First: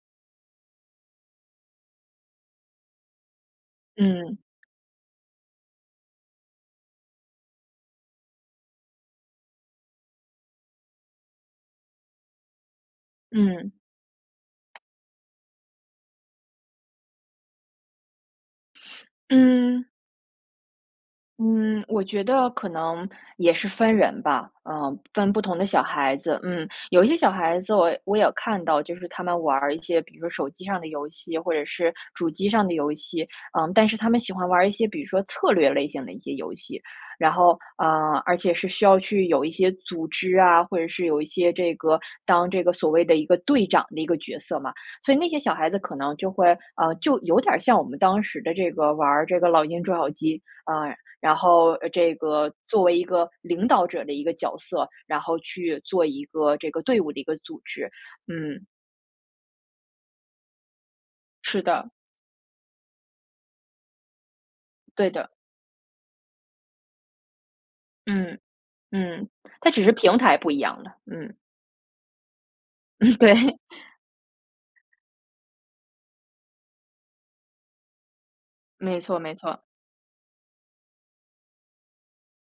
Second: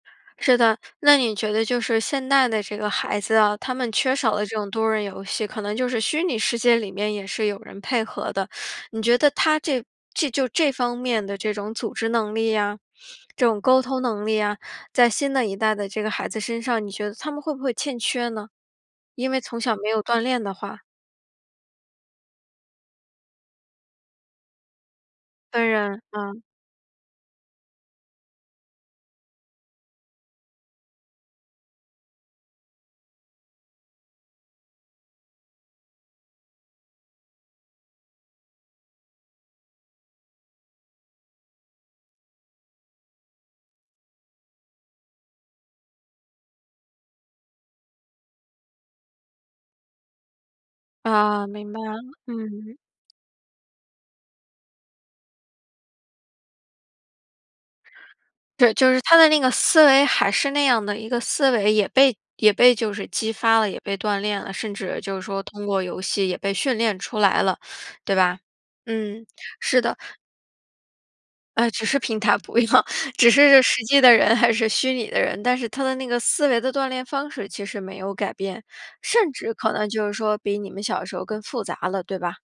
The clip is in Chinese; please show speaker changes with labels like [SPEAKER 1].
[SPEAKER 1] 是的，那你觉得就是现代的这个孩子啊，他们缺少
[SPEAKER 2] 嗯。
[SPEAKER 1] 了这种多人游戏，可能就是虚拟世界里面也是有人配合的。你觉得他这这就这方面的这种组织能力呀，这种
[SPEAKER 2] 嗯。
[SPEAKER 1] 沟通能力呀，在新的一代的这个孩子身上，你觉得他们会不会欠缺呢？因为从小
[SPEAKER 2] 嗯。
[SPEAKER 1] 没有锻炼的话。
[SPEAKER 2] 嗯，我觉得可能也是分人吧，呃，分不同的
[SPEAKER 1] 分
[SPEAKER 2] 小
[SPEAKER 1] 人，
[SPEAKER 2] 孩子。
[SPEAKER 1] 嗯。
[SPEAKER 2] 嗯，有一些小孩子我我也看到，就是他们玩儿一些比如说手机上的游戏或者是主机上的游戏。呃，但是他们喜欢玩儿一些比如说策略类型的一些游戏。然后呃，而且是需要去有一些组织啊，或者是有一些这个当这个所谓的一个队长的一个角色嘛。所以那些小孩子可能就会，呃，就有点儿像我们当时的这个玩儿这个老鹰捉小鸡，啊，然
[SPEAKER 1] 啊，明
[SPEAKER 2] 后，
[SPEAKER 1] 白
[SPEAKER 2] 呃，
[SPEAKER 1] 了，
[SPEAKER 2] 这个
[SPEAKER 1] 嗯。
[SPEAKER 2] 作为一个领导者的一个角色，然后去做一个这个队伍的一个组织，嗯。
[SPEAKER 1] 对，就是他的那个思维还是那样的一个思
[SPEAKER 2] 是
[SPEAKER 1] 维，也
[SPEAKER 2] 的。
[SPEAKER 1] 被也被就是激发了，也被锻炼了，甚至
[SPEAKER 2] 对
[SPEAKER 1] 就是
[SPEAKER 2] 的。
[SPEAKER 1] 说通过游戏也被训练出来了，对
[SPEAKER 2] 嗯，
[SPEAKER 1] 吧？嗯，
[SPEAKER 2] 嗯，它
[SPEAKER 1] 是
[SPEAKER 2] 只是
[SPEAKER 1] 的。
[SPEAKER 2] 平台不一样了。嗯。
[SPEAKER 1] 哎，只是平台不一样，只
[SPEAKER 2] 对。
[SPEAKER 1] 是实际的人还是虚拟的人。但是他的那个思维的锻炼方式，其实没有改变，
[SPEAKER 2] 没错
[SPEAKER 1] 甚
[SPEAKER 2] 没
[SPEAKER 1] 至
[SPEAKER 2] 错。
[SPEAKER 1] 可能就是说，比你们小的时候更复杂了，对吧？